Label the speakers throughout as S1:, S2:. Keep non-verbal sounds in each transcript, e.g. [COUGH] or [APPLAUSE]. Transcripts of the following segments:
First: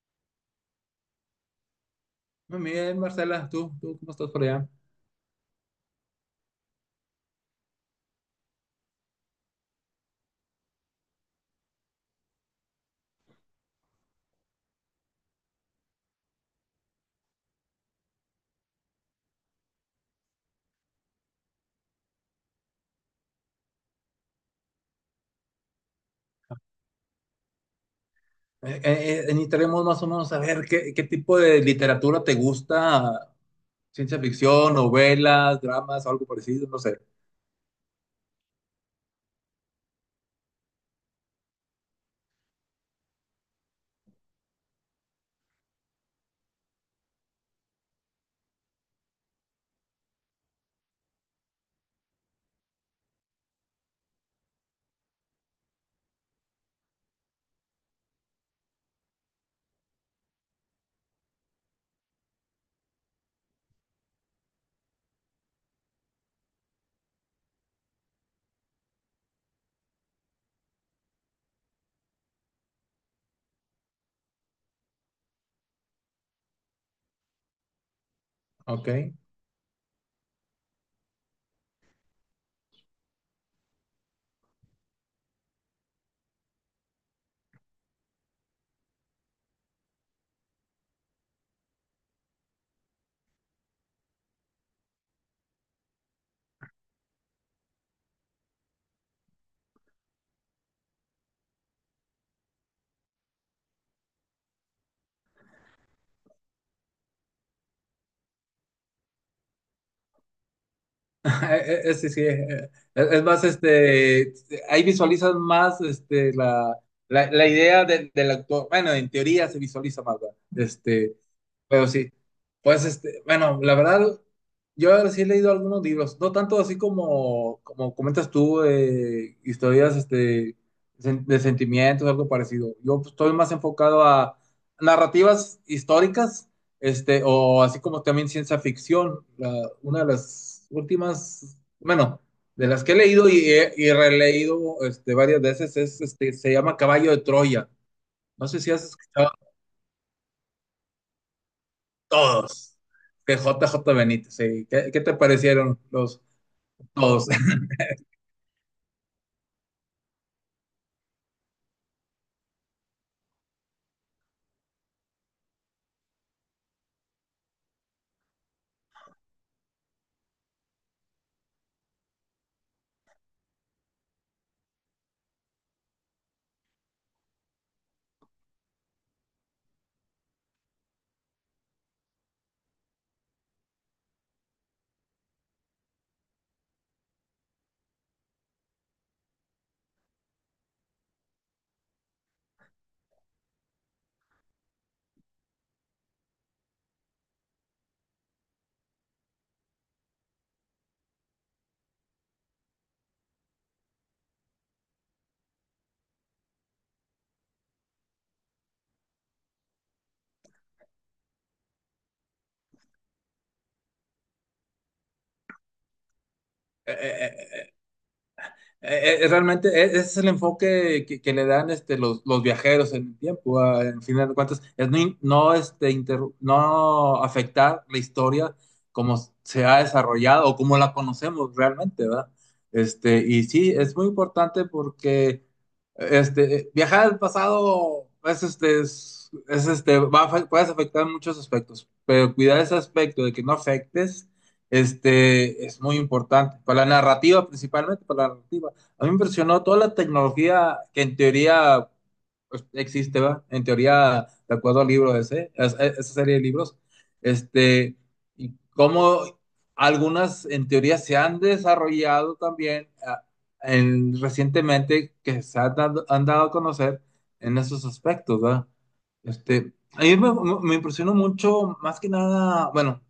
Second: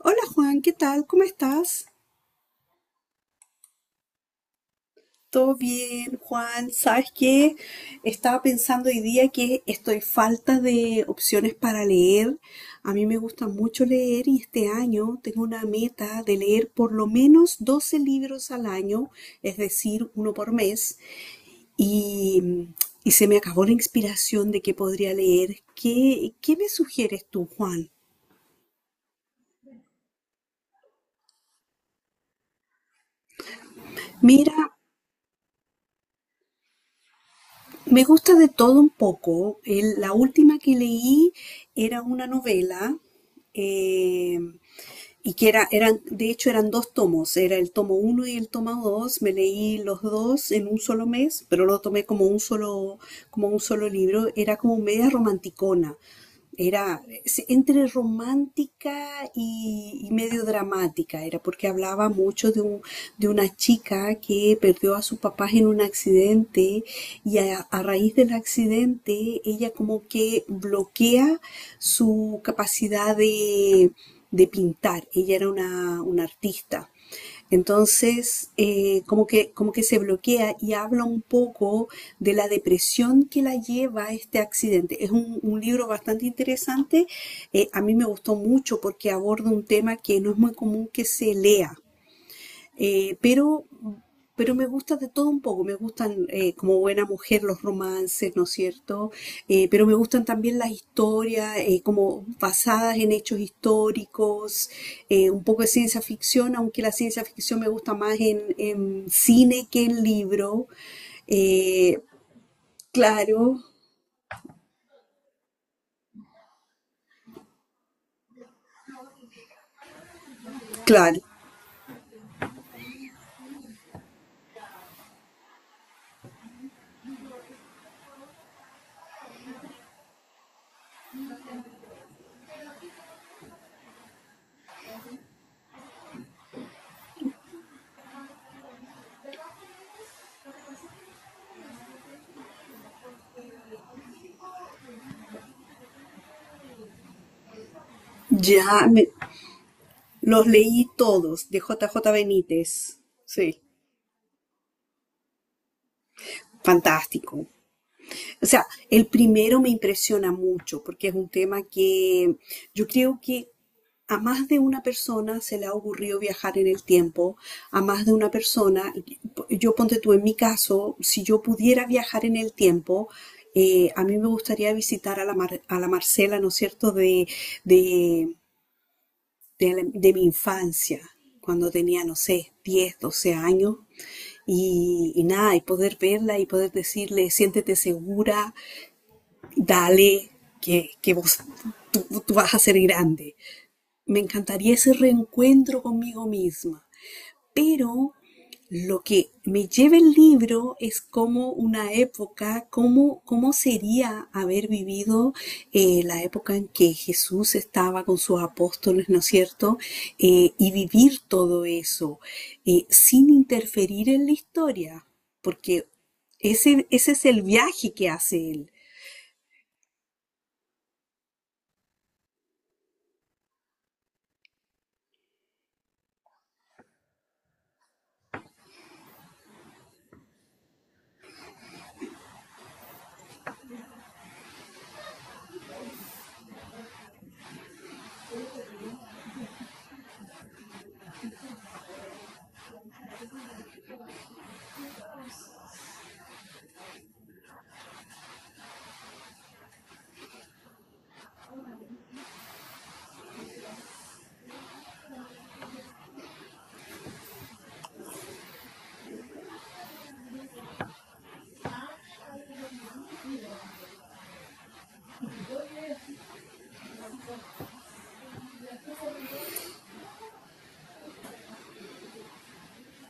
S1: Hola Juan, ¿qué tal? ¿Cómo estás?
S2: Muy bien, Marcela, ¿tú cómo estás por allá?
S1: ¿Todo bien, Juan? ¿Sabes qué? Estaba pensando hoy día que estoy falta de opciones para leer. A mí me gusta mucho leer y este año tengo una meta de leer por lo menos 12 libros al año, es decir, uno por mes. Y, y se me acabó la inspiración de qué podría leer. ¿Qué me sugieres tú, Juan?
S2: Necesitaremos más o menos saber qué, qué tipo de literatura te gusta, ciencia
S1: Mira,
S2: ficción, novelas, dramas, algo parecido, no sé.
S1: me gusta de todo un poco. La última que leí era una novela, eh, y que eran dos tomos, era el tomo uno y el tomo dos. Me leí los dos en un solo mes, pero lo tomé como un solo libro. Era como media romanticona, era entre romántica y medio dramática, era porque hablaba mucho de una chica que perdió a sus papás en un accidente y a raíz del accidente ella como que bloquea su capacidad de pintar. Ella era una artista. Entonces,
S2: Ok.
S1: como
S2: [LAUGHS]
S1: que, como que se bloquea y habla un poco de la depresión que la lleva a este accidente. Es un libro bastante interesante. A mí me gustó mucho porque aborda un tema que no es muy común que se lea. Eh, pero, pero me gusta de todo un poco. Me gustan, como buena mujer, los romances, ¿no es cierto? Pero me gustan también las historias, como basadas en hechos históricos, un poco de ciencia ficción, aunque la ciencia ficción me gusta más en cine que en libro. Eh,
S2: Sí, sí, es más,
S1: claro,
S2: ahí visualizas más la, la idea del autor. Bueno, en teoría se visualiza más, ¿verdad?
S1: claro.
S2: Pero sí, pues bueno, la verdad, yo sí he leído algunos libros, no tanto así como, como comentas tú, historias de sentimientos, algo parecido. Yo pues, estoy más enfocado a narrativas históricas, o así como también ciencia ficción. Una de las últimas, bueno, de las que he leído y, y releído varias veces es, se llama Caballo de Troya. No sé si has
S1: Ya me-
S2: escuchado.
S1: los leí todos de J J
S2: Todos.
S1: Benítez.
S2: Que
S1: Sí,
S2: JJ Benítez, sí. ¿Qué, qué te parecieron los todos?
S1: fantástico. O sea, el primero me impresiona mucho porque es un tema que yo creo que a más de una persona se le ha ocurrido viajar en el tiempo, a más de una persona. Yo, ponte tú en mi caso, si yo pudiera viajar en el tiempo, a mí me gustaría visitar a la, a la Marcela, ¿no es cierto? De, de mi infancia, cuando tenía, no sé, 10, 12 años, y nada, y poder verla y poder decirle, siéntete segura, dale, que vos, tú vas a ser grande. Me encantaría ese reencuentro conmigo misma, pero lo que me lleva el libro es como una época, cómo sería haber vivido la época en que Jesús estaba con sus apóstoles, ¿no es cierto? Y vivir todo eso sin interferir en la historia, porque ese es el
S2: [LAUGHS]
S1: viaje que hace él.
S2: Realmente ese es el enfoque que le dan los viajeros en el tiempo, ah, en final de cuentas, es no, no afectar la historia como se ha desarrollado o como la conocemos realmente, ¿verdad? Y sí, es muy importante porque viajar al pasado es, puedes afectar en muchos aspectos, pero cuidar ese aspecto de que no afectes es muy importante, para la narrativa principalmente, para la narrativa. A mí me impresionó toda la tecnología que en teoría pues, existe, ¿va? En teoría, de acuerdo al libro ese, esa serie de libros, este, y cómo algunas en teoría se han desarrollado también, ah, en, recientemente, que se han dado a conocer en esos aspectos, ¿va? A mí me impresionó mucho, más que nada, bueno,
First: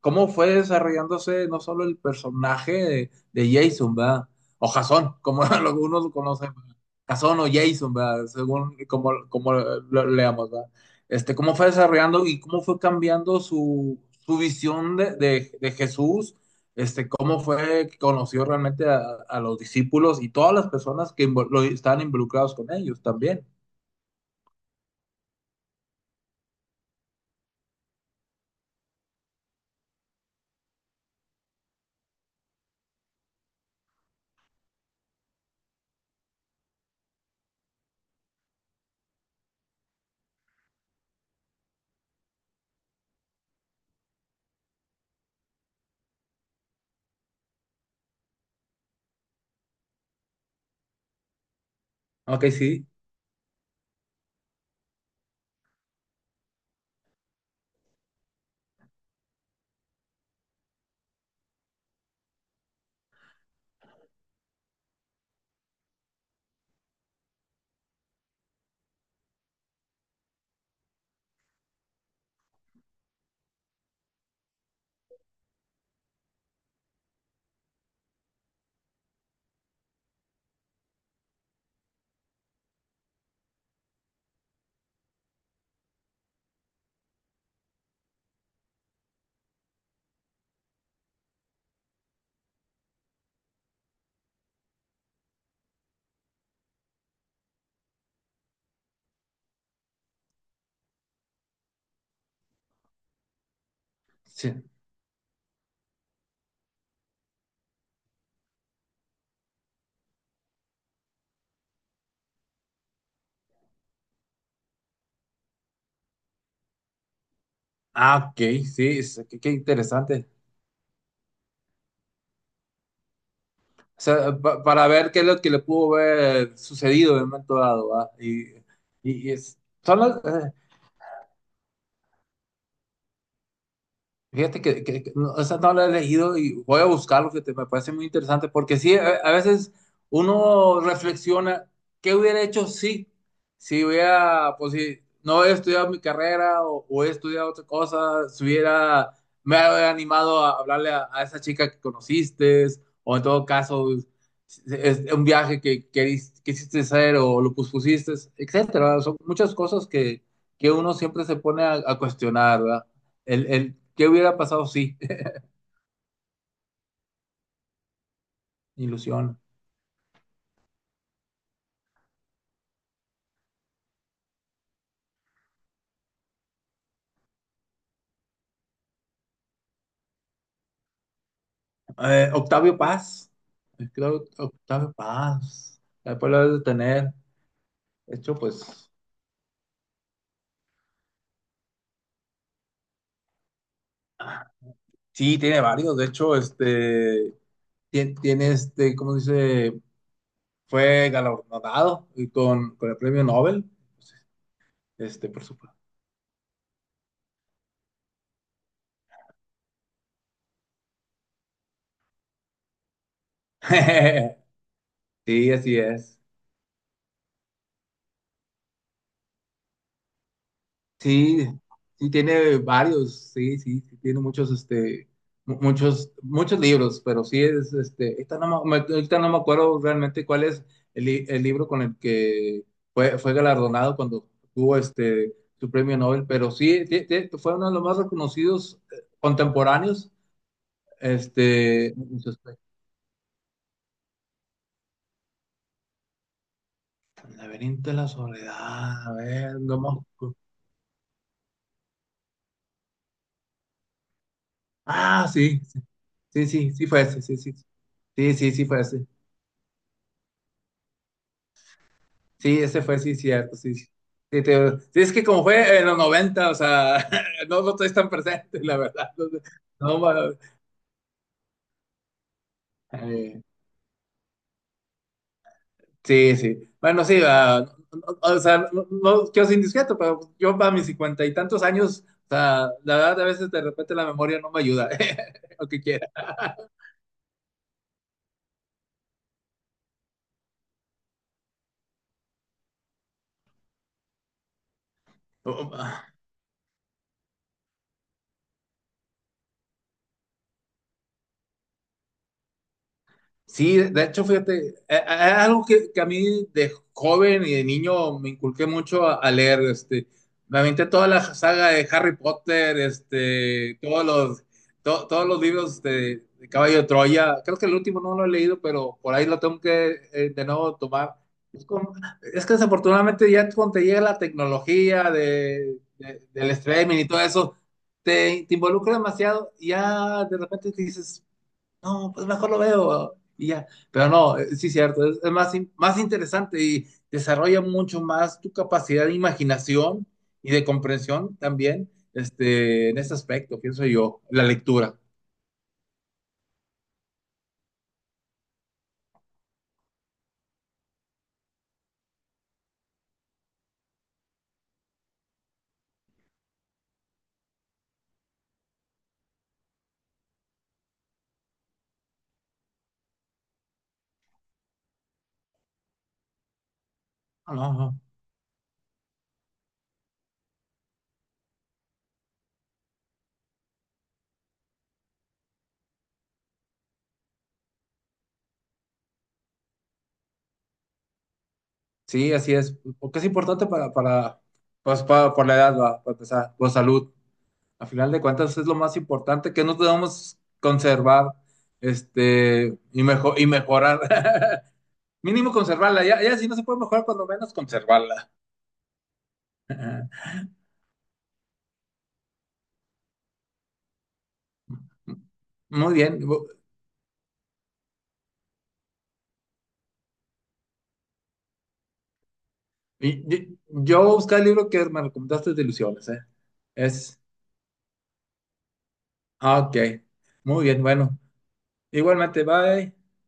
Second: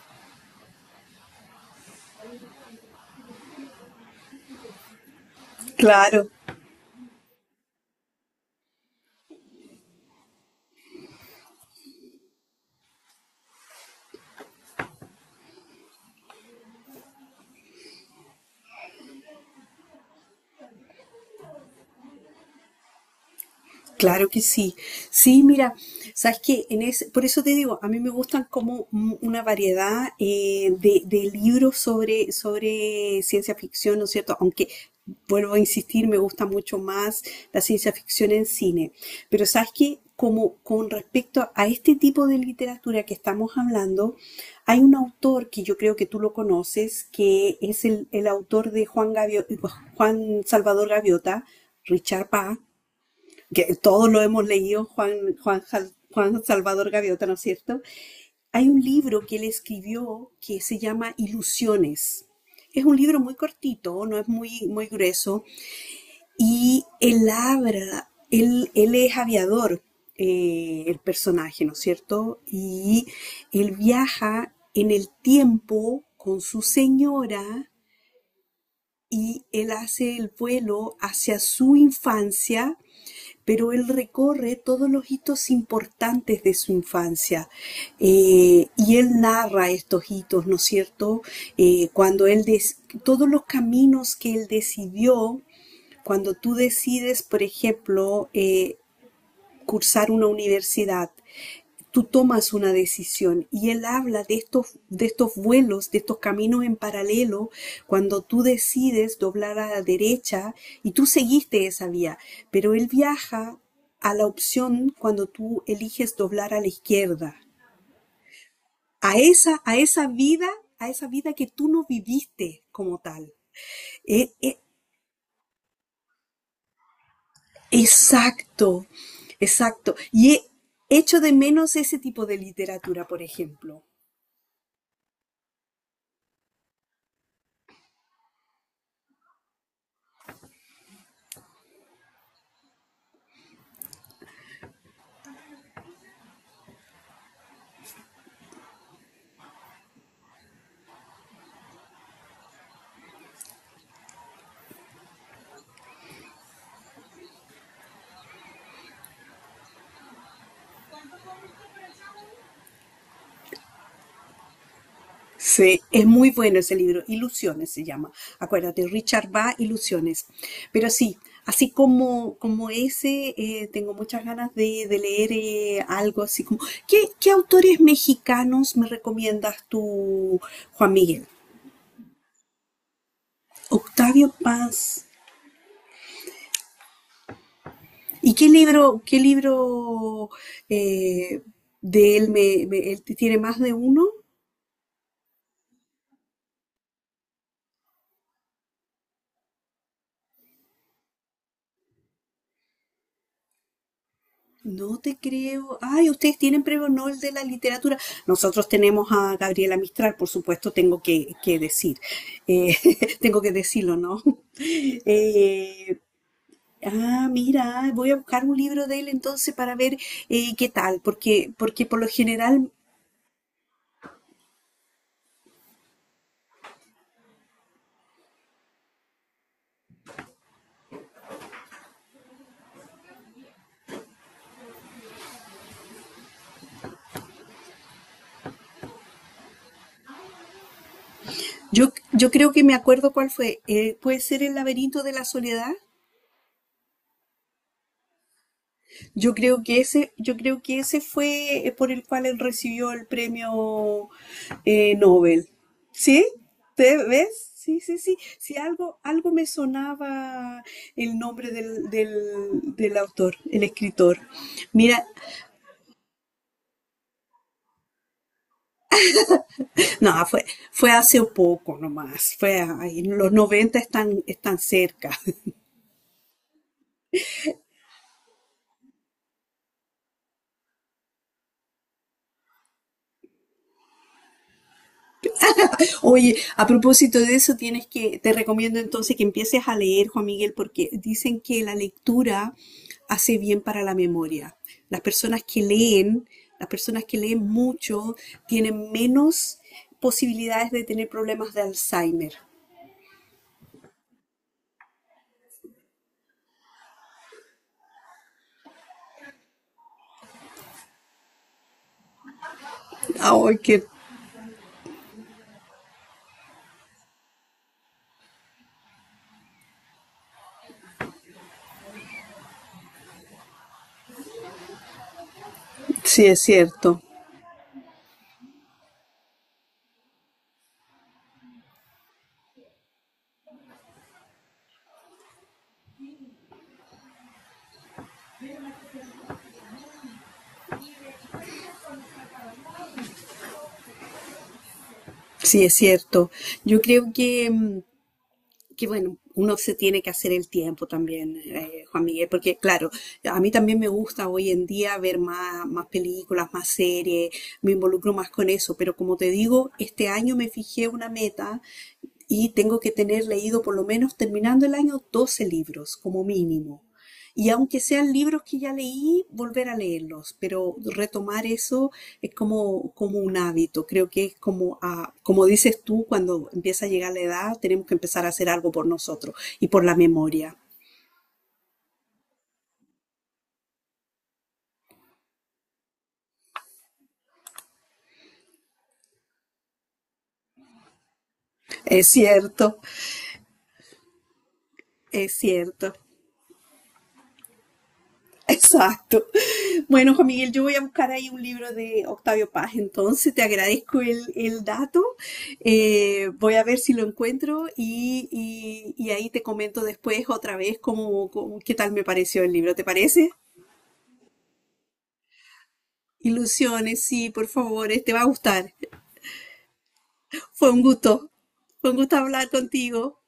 S2: cómo fue desarrollándose no solo el personaje de Jason, ¿verdad? O Jason, como [LAUGHS] algunos lo
S1: Claro,
S2: conocen, ¿verdad? Jason o Jason, ¿verdad? Según como, como lo leamos, ¿verdad? Cómo fue desarrollando y cómo fue cambiando su, su visión de, de Jesús, cómo fue que conoció realmente a los discípulos y todas las personas que estaban involucrados con ellos también.
S1: claro que sí. Sí, mira, sabes que en ese, por eso te digo, a mí me gustan como una variedad de libros sobre ciencia ficción, ¿no es cierto? Aunque, vuelvo a insistir, me gusta mucho más la ciencia ficción en cine. Pero sabes que como con respecto a este tipo de literatura que estamos hablando, hay un autor que yo creo que tú lo conoces, que es el autor de Juan Salvador Gaviota, Richard
S2: Ok,
S1: Paz,
S2: sí,
S1: que todos lo hemos leído. Juan, Juan Salvador Gaviota, ¿no es cierto? Hay un libro que él escribió que se llama Ilusiones. Es un libro muy cortito, no es muy, muy grueso, y él habla, él es aviador, el personaje, ¿no es cierto? Y él viaja en el tiempo con su señora y él hace el vuelo hacia su infancia, pero él recorre todos los hitos importantes de su infancia y él narra estos hitos, ¿no es cierto? Cuando él, todos los caminos que él decidió, cuando tú decides, por ejemplo, cursar una universidad, tú tomas una decisión. Y él habla
S2: sí.
S1: de estos vuelos, de estos caminos en paralelo, cuando tú decides doblar a la derecha y tú seguiste esa vía, pero él viaja a la opción cuando tú eliges doblar a la izquierda,
S2: Ah, ok, sí,
S1: a
S2: qué, qué
S1: esa, a esa
S2: interesante.
S1: vida, a esa vida que tú no viviste como tal.
S2: O
S1: Eh,
S2: sea,
S1: eh,
S2: para ver qué es lo que le pudo haber sucedido en un momento dado, ¿va? Y, y-
S1: exacto,
S2: y es-
S1: exacto.
S2: son las- eh,
S1: Echo de menos ese tipo de literatura, por ejemplo.
S2: fíjate que no, esa no la he leído y voy a buscarlo, fíjate, me parece muy interesante, porque sí, a veces uno reflexiona, ¿qué hubiera hecho si? Si hubiera, pues si no he estudiado mi carrera o he estudiado otra cosa, si hubiera, me hubiera animado a hablarle a esa chica que conociste, o en todo caso, es un viaje que quisiste hacer o lo pospusiste, etcétera. Son muchas cosas que uno siempre se pone a cuestionar, ¿verdad? El ¿qué hubiera pasado? Sí. [LAUGHS]
S1: Sí, es muy bueno ese libro, Ilusiones se llama. Acuérdate, Richard
S2: Ilusión.
S1: Va, Ilusiones. Pero sí, así como, como ese, tengo muchas ganas de leer algo así como... ¿Qué autores mexicanos me recomiendas tú, Juan Miguel?
S2: Octavio Paz. Creo
S1: Octavio
S2: que Octavio
S1: Paz.
S2: Paz. Después lo debes de tener. De
S1: ¿Y
S2: hecho, pues,
S1: qué libro eh, de él me, me- él tiene más de uno?
S2: ah, sí, tiene varios. De hecho, Tiene, tiene ¿cómo se dice? Fue galardonado y con el premio Nobel.
S1: No te
S2: Por
S1: creo.
S2: supuesto.
S1: Ay, ustedes tienen premio Nobel de la literatura. Nosotros tenemos a Gabriela Mistral, por supuesto, tengo que decir. Eh, [LAUGHS] tengo que decirlo, ¿no?
S2: [LAUGHS]
S1: [LAUGHS]
S2: Sí, así
S1: Eh,
S2: es.
S1: mira, voy a buscar un libro de él entonces para ver qué tal,
S2: Sí,
S1: porque por lo
S2: sí tiene
S1: general
S2: varios, sí, sí, sí tiene muchos, muchos, muchos libros, pero sí es, ahorita no me, ahorita no me acuerdo realmente cuál es el, el libro con el que fue, fue galardonado cuando tuvo su premio Nobel, pero sí, fue uno de los más reconocidos, contemporáneos,
S1: yo,
S2: en su
S1: yo creo
S2: aspecto.
S1: que me acuerdo cuál fue. ¿Puede ser El laberinto de la soledad?
S2: El laberinto de la soledad, a
S1: Yo
S2: ver,
S1: creo
S2: no
S1: que
S2: me
S1: ese, yo creo que ese fue por el cual él recibió el premio
S2: ah,
S1: Nobel.
S2: sí, sí,
S1: ¿Sí?
S2: sí, sí sí
S1: ¿Te
S2: fue ese, sí,
S1: ves?
S2: sí,
S1: Sí, sí, sí.
S2: sí, sí,
S1: Sí,
S2: sí fue
S1: algo,
S2: ese.
S1: algo me sonaba el nombre
S2: Sí, ese
S1: del
S2: fue, sí,
S1: autor,
S2: cierto,
S1: el
S2: sí. Sí,
S1: escritor.
S2: sí, sí,
S1: Mira,
S2: es que como fue en los 90, o sea, [LAUGHS] no lo estoy tan presente, la verdad. No, sé. No,
S1: no, fue hace poco nomás. Fue ahí, los
S2: eh,
S1: 90 están, están cerca.
S2: sí, sí. Bueno, sí, ah, o sea, no, no quiero ser indiscreto, pero yo para mis cincuenta y tantos años, o sea, la verdad, a veces de repente la memoria no me ayuda, [LAUGHS] lo que
S1: Oye, a propósito de eso, tienes te recomiendo entonces que empieces a leer, Juan Miguel, porque dicen que la lectura hace bien para la memoria. Las personas que
S2: quiera.
S1: leen, las personas que leen mucho, tienen menos posibilidades de tener problemas de Alzheimer.
S2: Sí, de hecho, fíjate, es algo que a mí de joven y de niño me inculqué mucho a leer, me aventé toda la saga de Harry Potter,
S1: Ay, que
S2: todos los, todos los libros de Caballo de Troya, creo que el último no lo he leído, pero por ahí lo tengo que, de nuevo tomar. Es, como- es que desafortunadamente ya cuando te llega la tecnología de,
S1: sí es
S2: del streaming
S1: cierto,
S2: y todo eso, te involucra demasiado y ya de repente te dices no, pues mejor lo veo y ya. Pero no, sí, cierto, es más, más interesante y desarrolla mucho más tu capacidad de imaginación y de comprensión también, en ese aspecto, pienso yo, la lectura.
S1: sí es cierto. Yo creo que que bueno, uno se tiene que hacer el tiempo también, Juan Miguel, porque claro, a mí también me gusta hoy en día ver más, más películas, más series. Me involucro más con eso, pero como te digo, este año me fijé una meta y tengo que tener leído por lo menos terminando el año 12 libros como mínimo. Y
S2: No, no,
S1: aunque
S2: no.
S1: sean libros que ya leí, volver a leerlos, pero retomar eso es como, como un hábito. Creo que es como, ah, como dices tú, cuando empieza a llegar la edad, tenemos que empezar a hacer algo por nosotros y por la memoria.
S2: Sí, así es, porque es importante para, pues, para, por la edad, va, para empezar, por salud. Al final de cuentas es lo más importante que no debemos conservar,
S1: Es cierto,
S2: y, y mejorar. [LAUGHS]
S1: es
S2: Mínimo
S1: cierto.
S2: conservarla, ya, ya si no se puede mejorar, cuando menos conservarla.
S1: [LAUGHS] Exacto. Bueno, Juan Miguel, yo voy a buscar ahí un libro de Octavio Paz, entonces te agradezco el dato.
S2: Muy bien.
S1: Voy a ver si lo encuentro y ahí te comento después otra vez qué tal me pareció el libro, ¿te parece?
S2: Yo voy a buscar el libro que me recomendaste de ilusiones, ¿eh?
S1: Ilusiones,
S2: Es.
S1: sí, por favor, te va a gustar.
S2: Ah, ok. Muy
S1: Fue un
S2: bien, bueno.
S1: gusto, fue un gusto
S2: Igualmente,
S1: hablar
S2: bye.
S1: contigo.